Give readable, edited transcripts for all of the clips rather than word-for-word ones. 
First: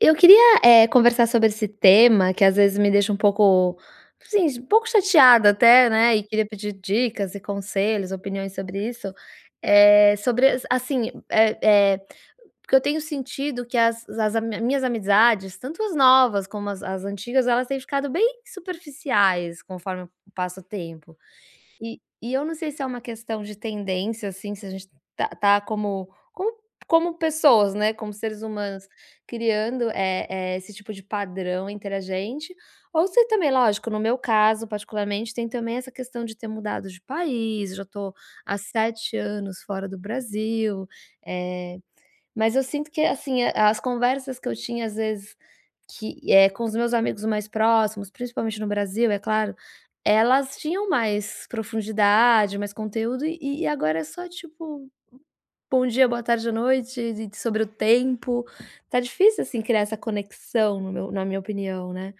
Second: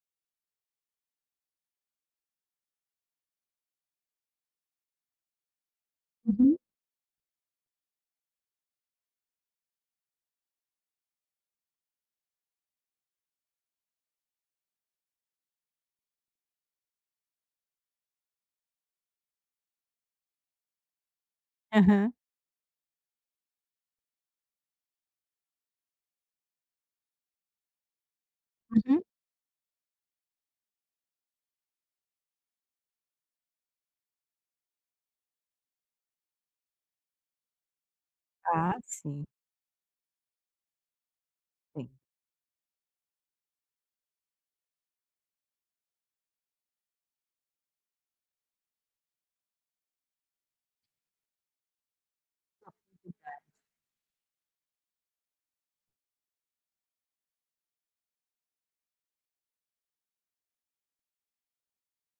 Eu queria, conversar sobre esse tema que às vezes me deixa um pouco, assim, um pouco chateada até, né, e queria Uhum. pedir dicas e conselhos, opiniões sobre isso. eh, sobre as assim, eh eh, Porque eu tenho sentido que as as ami minhas amizades, tanto as novas como as antigas, elas têm ficado bem superficiais conforme passa o tempo. E Aham. e eu não sei se é uma questão de tendência, assim, se a gente tá como pessoas, né, como seres humanos, Uhum. criando, esse tipo de padrão entre a gente, ou se também, lógico, no meu caso particularmente, tem também essa questão de ter mudado de país. Já tô há Ah, 7 sim, anos fora do Brasil. eh sim. mas eu sinto que, assim, a as conversas que eu tinha, às vezes, que é com os meus amigos mais próximos, principalmente no Brasil, é claro, elas tinham mais profundidade, mais conteúdo, e agora é só, tipo, bom dia, boa tarde, à noite, e sobre o tempo. Tá difícil, assim, criar essa conexão, no meu na minha opinião, né.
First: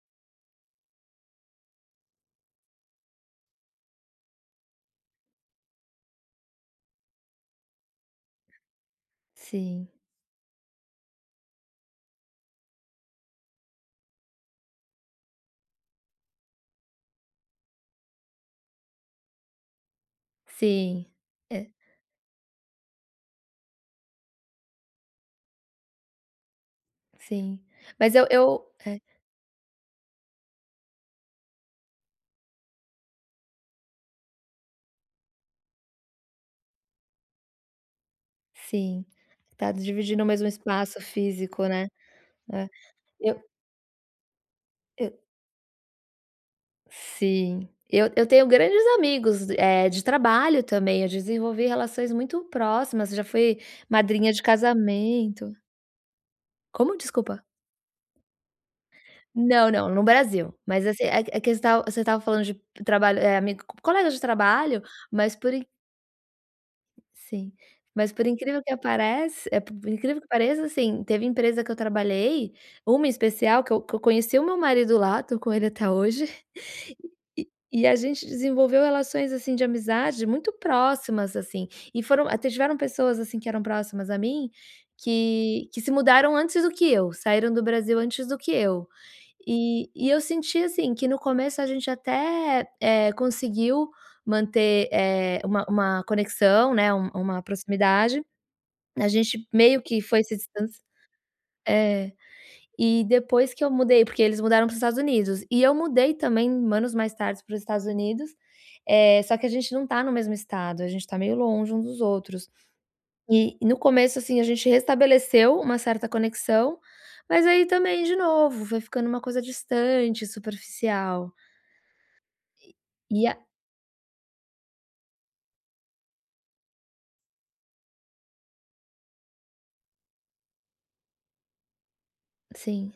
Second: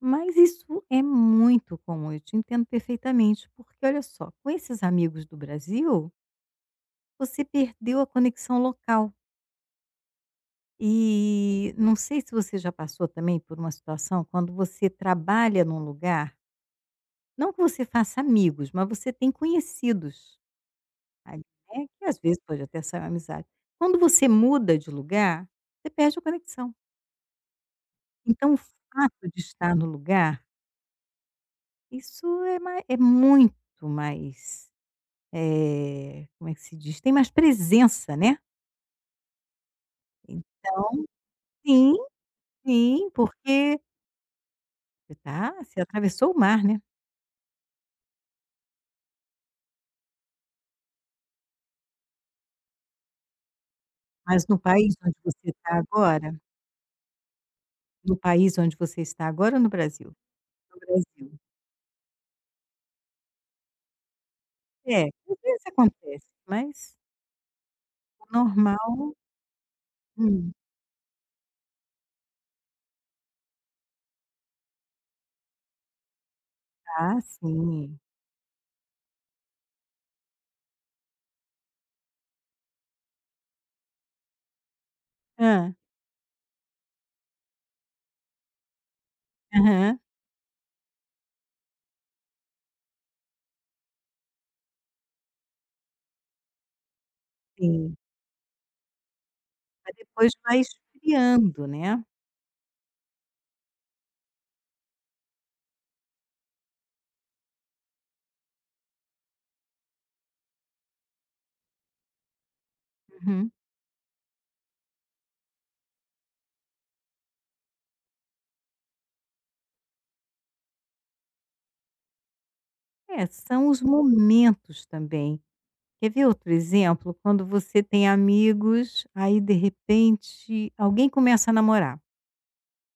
Mas isso é muito comum, eu te entendo perfeitamente, porque olha só, com esses amigos do Brasil, você perdeu a conexão local. Sim, E não sei se você já passou também por uma situação quando você trabalha num lugar, não que você faça amigos, mas você tem conhecidos sim. ali, É, né, que às vezes pode até sair uma amizade. Quando você muda de lugar, você perde a conexão. sim. Mas Então o fato de estar no lugar isso é mai é muito mais, como é que se diz? Tem mais presença, né. sim. Tá dividindo o mesmo espaço Então físico, né. sim, É, sim, eu porque eu você atravessou o mar, né. sim. Eu tenho grandes amigos, de trabalho também. Eu desenvolvi relações muito próximas, já fui madrinha de Mas no país onde casamento. você está agora Como? Desculpa. No país onde você está agora ou no Não, não, no Brasil? Brasil, No mas assim, é Brasil. é que você estava falando de trabalho, é amigo, colega de trabalho, É, mas às por in vezes acontece, mas sim. mas o por incrível que normal. aparece é por incrível que Hum. pareça, assim, teve empresa que eu trabalhei, uma em especial que eu conheci o meu marido lá, tô com ele até hoje. Ah, E a sim. gente desenvolveu relações, assim, de amizade muito próximas. Assim, e foram até tiveram pessoas, assim, que eram próximas a mim, que ah que se mudaram antes do que eu, saíram do Brasil antes do que eu. E Aham. e eu senti, assim, que no começo a gente até, conseguiu manter, uma conexão, né, uma Sim. proximidade. A gente meio Mas que foi depois se vai distanci, esfriando, né. é. E depois que eu mudei, porque eles mudaram para os Estados Unidos, e eu mudei também anos mais tarde para os Estados Unidos. Só que a gente não tá no mesmo estado, a gente tá meio longe um dos outros. Uhum. E no começo, assim, a gente restabeleceu uma certa conexão, mas aí também de novo, foi ficando uma coisa distante, superficial. E É, a são os momentos também. Quer ver outro exemplo? Quando você tem amigos, aí de repente alguém começa a namorar, Sim,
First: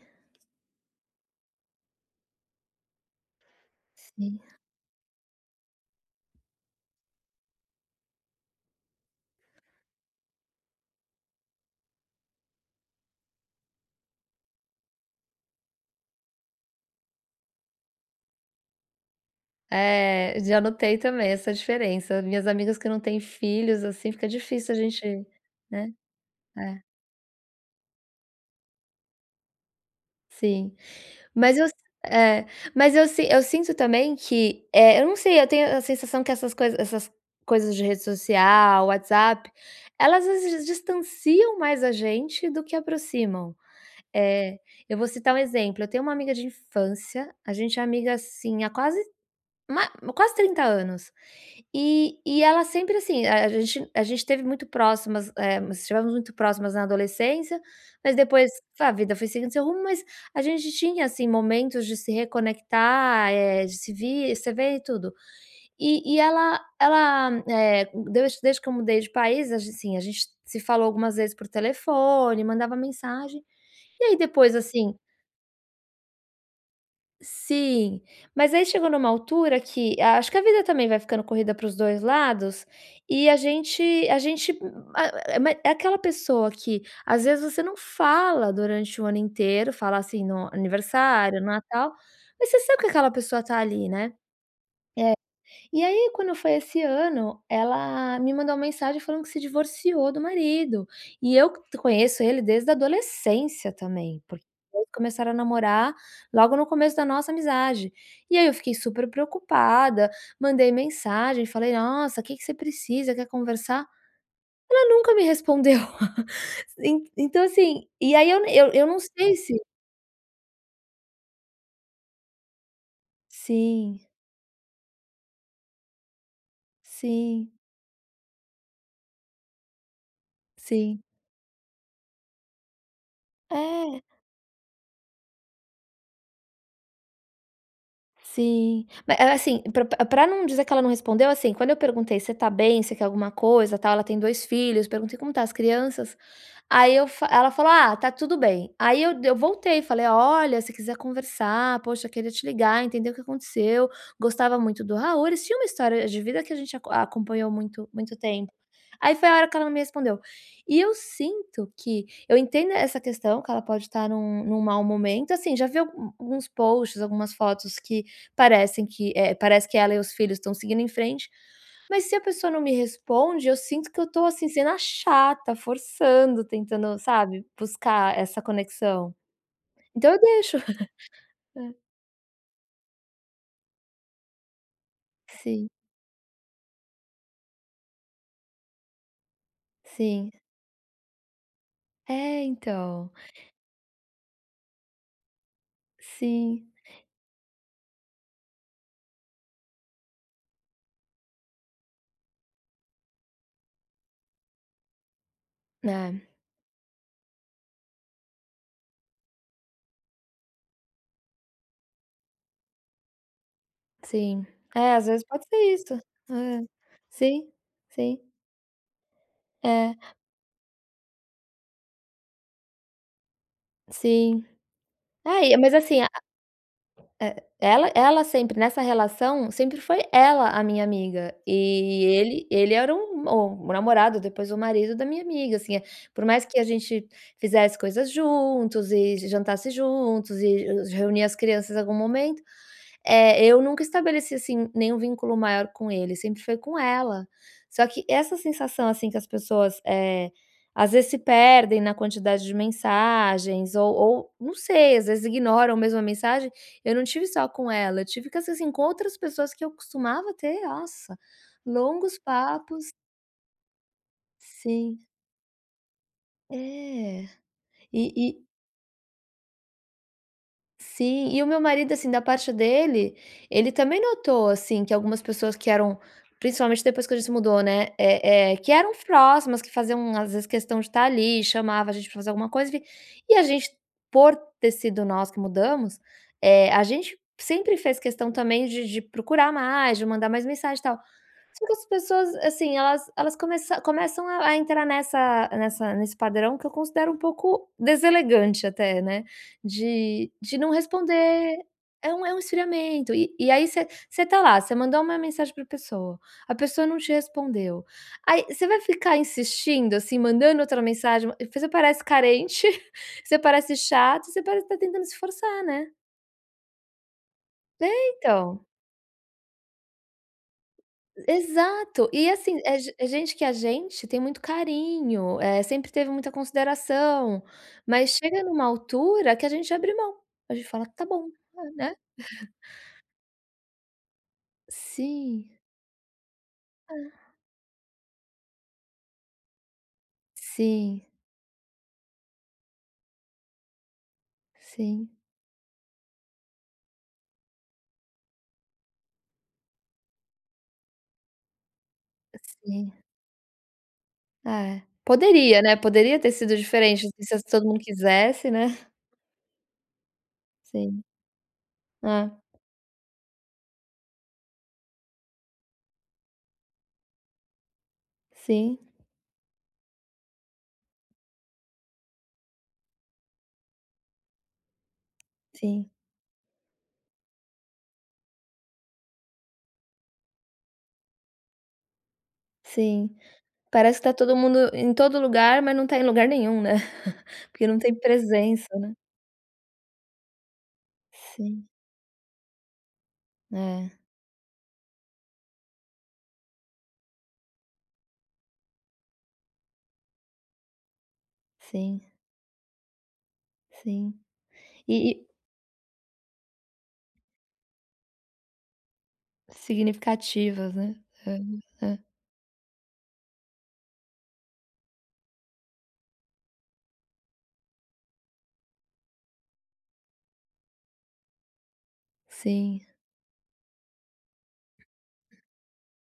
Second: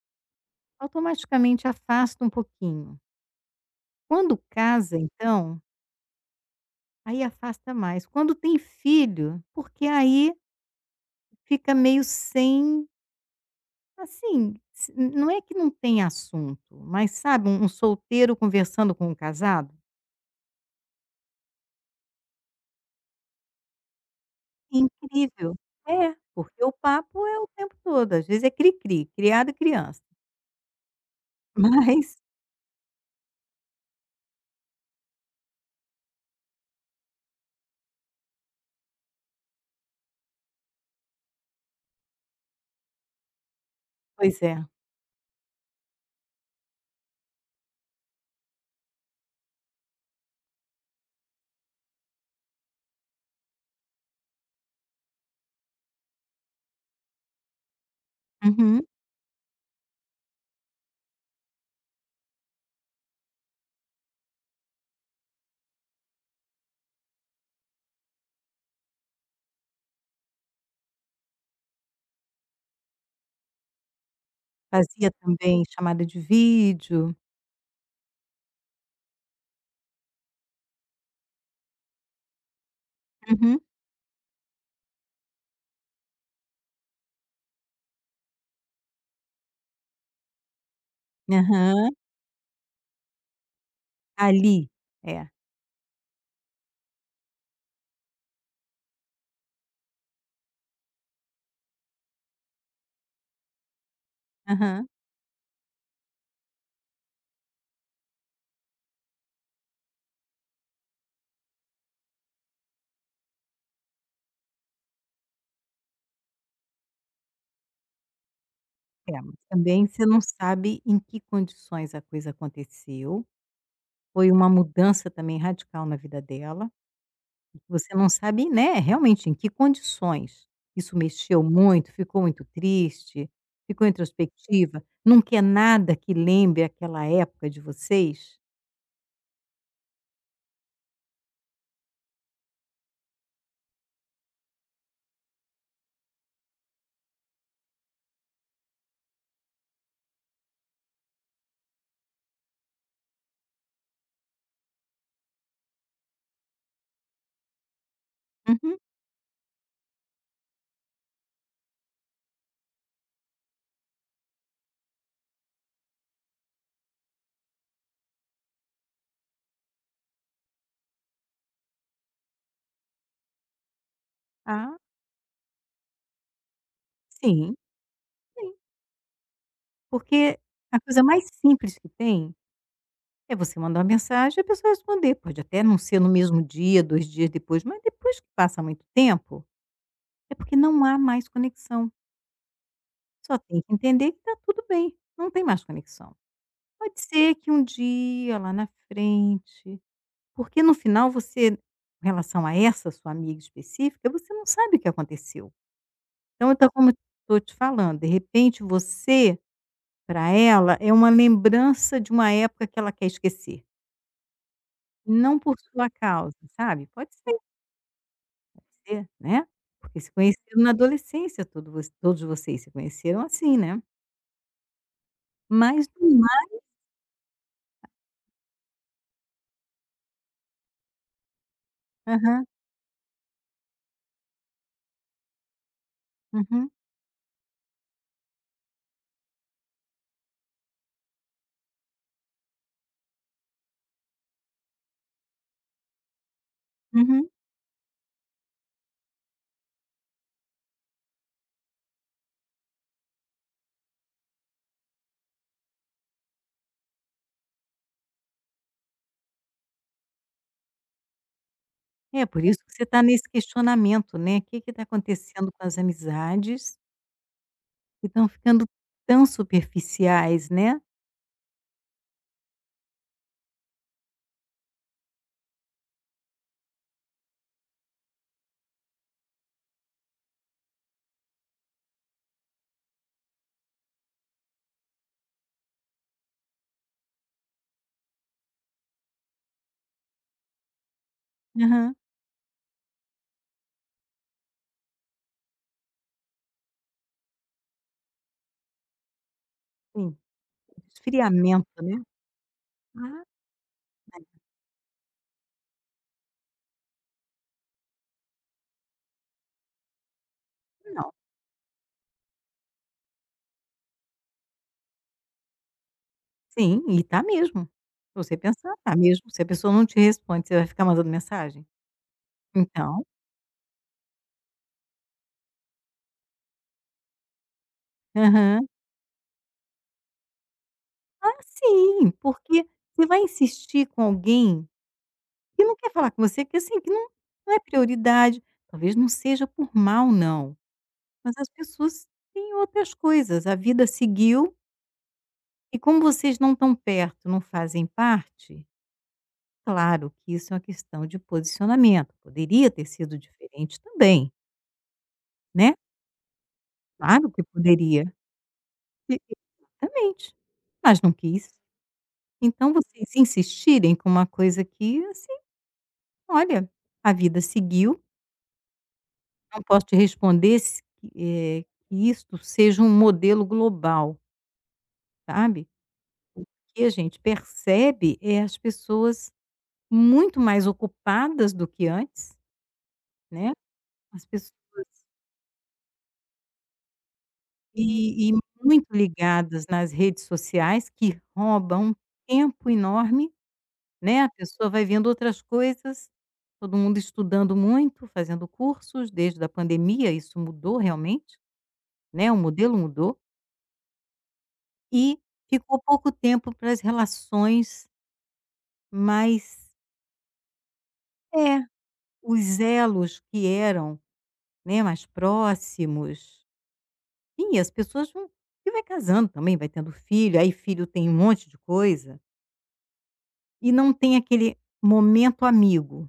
automaticamente afasta um pouquinho. sim. Quando casa, então, aí afasta mais. Quando tem filho, porque aí fica meio sem, assim, s- não é que não tem assunto, mas sabe, um solteiro conversando com um casado? É, já notei também essa diferença. Minhas amigas que não têm filhos, assim, fica difícil a gente, Incrível. né. É, porque o É. papo é o tempo todo. Às vezes é cri-cri, criado e criança. Sim. Mas eu s Mas, É, mas eu si eu sinto também que, eu não sei. Eu tenho a sensação que essas coisas de rede social, WhatsApp, elas às vezes distanciam mais a gente do que aproximam. pois é. Eh, eu vou citar um exemplo. Eu tenho uma amiga de infância, a gente é amiga, assim, há Ma quase 30 anos. E ela sempre assim, a gente teve muito próximas, é, nós estivemos muito próximas na adolescência. Mas depois Uhum. a vida foi seguindo seu rumo. Mas a gente tinha, assim, momentos de se reconectar, de se ver e tudo. E ela, desde que eu mudei de país, a gen assim, a gente se falou algumas vezes por telefone, mandava mensagem. E aí depois, assim, Fazia também chamada de vídeo. sim. Mas aí chegou numa altura que acho que a vida também vai ficando corrida para os 2 lados. E a Uhum. gente, a gente a- ma é aquela pessoa que às vezes você não fala durante o ano inteiro, fala assim no aniversário, no Aham. Natal, mas você sabe que aquela pessoa tá ali, né. Ali. É. E aí, quando foi esse ano, ela me mandou uma mensagem falando que se divorciou do marido. E eu t conheço ele desde a adolescência também, porque eles Aham. começaram a namorar logo no começo da nossa amizade. E aí eu fiquei super preocupada, mandei mensagem, falei: "Nossa, o que que você precisa? Quer conversar?" Ela nunca me respondeu. En então, assim, e aí eu não É, mas sei se. também você não sabe em que condições a coisa aconteceu. Sim, Foi uma mudança também radical na vida dela. sim, Você não sabe, né, realmente em que condições. Isso sim. mexeu muito, ficou muito triste, ficou É. introspectiva, não quer nada que lembre aquela época de vocês? Sim. Mas, assim, pra não dizer que ela não respondeu, assim, quando eu perguntei: "Você tá bem? Você quer alguma coisa, tal?" Ela tem 2 filhos. Perguntei: "Como tá as crianças?" Aí eu fa ela falou: "Ah, tá tudo bem." Aí eu voltei e falei: "Olha, se quiser conversar, poxa, queria te ligar, entender o que aconteceu, gostava muito do Raul, eles tinham uma história de vida que a gente acompanhou muito muito tempo." Uhum. Aí foi a hora que ela não me respondeu. E eu sinto que eu entendo essa questão, que ela pode estar num mau momento, assim. Já vi algum alguns posts, algumas fotos, que parecem que parece que ela e os filhos estão seguindo em frente. Mas se a pessoa não me responde, eu sinto que eu tô, assim, sendo Ah. a chata, forçando, tentando, sabe, Sim, buscar essa sim. conexão. Então eu Porque deixo. a coisa mais É. simples que tem é você mandar uma mensagem e a pessoa responder. Pode até Sim, não ser no mesmo dia, 2 dias depois, mas depois que passa muito tempo, sim. é porque não há mais conexão. É, então. Só tem que entender que tá tudo bem, não tem mais conexão. Sim. Pode ser que um dia lá na frente, porque no final você em relação a essa sua amiga específica, você não sabe o que aconteceu. É, Então, tá como estou te falando, de repente você para ela, é uma lembrança de uma época que ela quer esquecer, sim. É, às vezes não pode ser por sua isso. causa, É. sabe. Pode ser Sim, sim. você, né, É, porque se conheceram na adolescência, todos vocês se conheceram assim, né. sim. É, e mas Mas assim, no ma é, ela sempre nessa relação. Sempre foi ela a minha amiga, e aham, ele era o namorado, depois o marido da minha amiga, assim, por mais que a uhum, gente fizesse coisas juntos e jantasse juntos, e reunia as crianças em algum momento. É, eu nunca estabeleci, assim, nenhum vínculo maior com ele, sempre foi com ela. uhum. Só que essa sensação, assim, que as pessoas, às vezes se perdem na quantidade de mensagens, ou não sei, às vezes ignoram mesmo a mensagem. Eu não tive só com ela, eu tive com as assim, com outras pessoas que eu costumava ter, nossa, longos É por isso que você papos. está nesse questionamento, né, o que está Sim, acontecendo com as amizades é. E que estão e ficando tão superficiais, né. Sim. E o meu marido, assim, da parte dele, ele também notou, assim, que algumas pessoas que eram, principalmente depois que a gente se mudou, né, é que eram próximas, que faziam às vezes questão de estar ali, chamava a gente pra fazer alguma coisa. E e a gente, por ter sido nós que mudamos, é, a gente sempre fez questão também de procurar mais, de mandar mais mensagem e tal. Só que as Aham, pessoas, assim, elas começam a entrar nessa nessa nesse padrão, que eu considero um pouco deselegante até, né, sim, de não responder. esfriamento, né. É um, é um esfriamento. Ah, E aí você, mas tá lá, você mandou uma mensagem pra pessoa, a pessoa não te respondeu. Aí você vai ficar insistindo, assim, mandando outra não. mensagem, você parece carente, você parece chato, você parece que tá tentando se forçar, né. Sim, e tá mesmo. É, Se você então. pensar, tá mesmo. Se a pessoa não te responde, você vai ficar mandando mensagem? Exato. E assim, é ge Então é gente que a gente tem muito carinho, é, sempre teve muita consideração, mas chega numa aham. altura que a gente abre mão. A gente fala: "Tá bom", Ah, é, né. sim, porque você vai insistir com alguém Sim. que não quer falar com você, que, assim, que não É. não é prioridade. Talvez não seja por mal não, Sim, mas as pessoas têm outras coisas. A vida seguiu sim, e como vocês não estão perto, não fazem parte, claro que isso é uma questão de posicionamento. Poderia ter sim. sido diferente também, É. Poderia, né, né. poderia ter sido diferente, Claro assim, se que todo mundo poderia. quisesse, né. Exatamente. Mas Sim. não quis. Ah. Então vocês insistirem com uma coisa que, assim, olha, a vida seguiu, Sim, não posso te responder se, eh, que isto seja um modelo global, sabe. sim, O que a gente percebe é as pessoas muito mais ocupadas do que antes, sim. né, Parece que tá as todo pessoas mundo em todo lugar, mas não tá em lugar nenhum, né. Porque não tem e presença, muito né. ligadas nas redes sociais que Sim. roubam um tempo enorme. É, Né, a pessoa vai vendo outras coisas, todo mundo estudando muito, fazendo cursos, desde a pandemia isso mudou realmente, sim. né, o modelo mudou, Sim. E e e ficou pouco tempo para as relações mais significativas, né. é, É, é. os elos que eram, né, mais próximos. E as pessoas vão e vai casando também, vai tendo filho, aí filho tem um monte de coisa, Sim. e não tem aquele momento amigo,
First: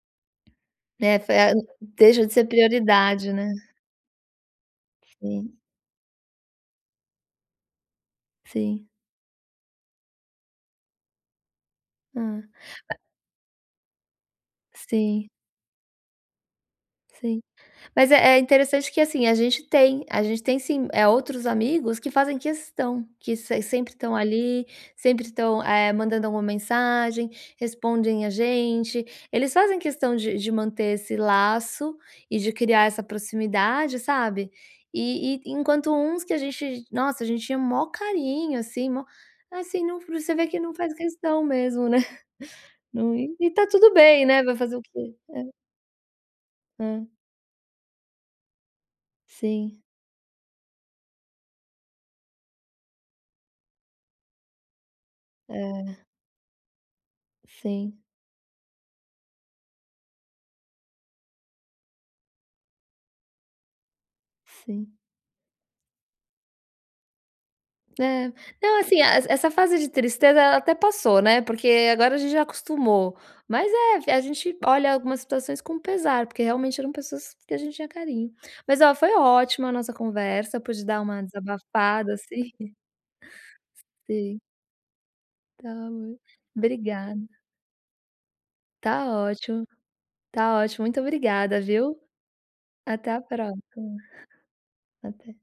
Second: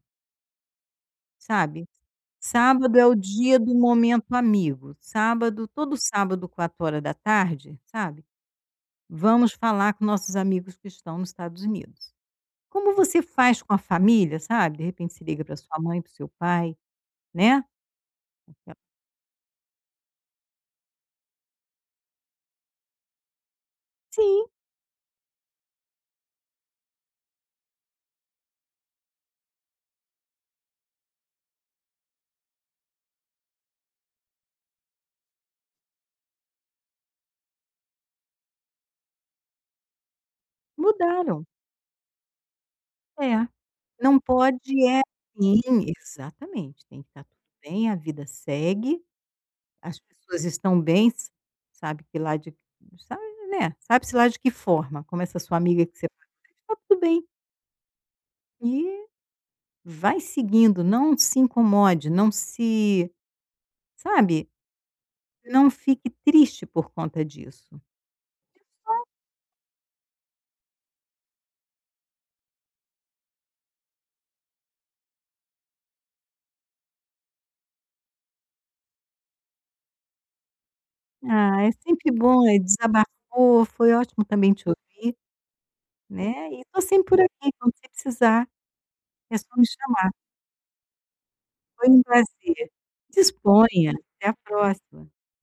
É, foi a sabe? deixa de ser Sábado é o prioridade, né. dia do momento amigo, Sim, sábado todo sábado 4 horas da tarde, sabe, sim. vamos falar com nossos amigos que estão nos Estados Unidos. Hã. Como você faz com a família, sabe, de repente se Sim, liga para sua mãe, para seu pai, sim. né. Mas é interessante que, assim, a gente tem, sim, é, outros amigos que fazem questão, que se sempre estão Sim, ali, sempre estão, mandando alguma mensagem, respondem a gente. Eles fazem questão de manter esse laço e de criar essa proximidade, sabe. E enquanto uns que a gente, nossa, a gente tinha maior carinho, assim, maior, assim, não, você vê que não faz mudaram. questão mesmo, né. Não, e É. e tá tudo Não bem, né. Vai fazer o pode é quê? sim, exatamente, tem Hã. que estar tudo bem, a vida segue, Sim. as pessoas estão bem, s sabe que lá de sabe, né, sabe-se lá de que forma, como essa sua amiga É. que você está tudo bem. Sim, E vai seguindo, não se incomode, não se sabe, sim. não fique triste por conta disso. É. Não, assim, es essa fase de tristeza ela até passou, né, porque agora a gente já acostumou. Mas é, a gente olha algumas situações com pesar, porque realmente eram pessoas que a gente tinha carinho. Mas, ó, foi ótima a nossa conversa, pude dar uma Ah, é sempre desabafada, assim. bom, é desabafou, foi ótimo Sim, também te ouvir, tá bom. né, e estou sempre Obrigada. por aqui, quando você precisar, Tá é só me ótimo, chamar. tá ótimo. Muito obrigada, Foi viu. um prazer. Até a próxima. Disponha, até a próxima. Até.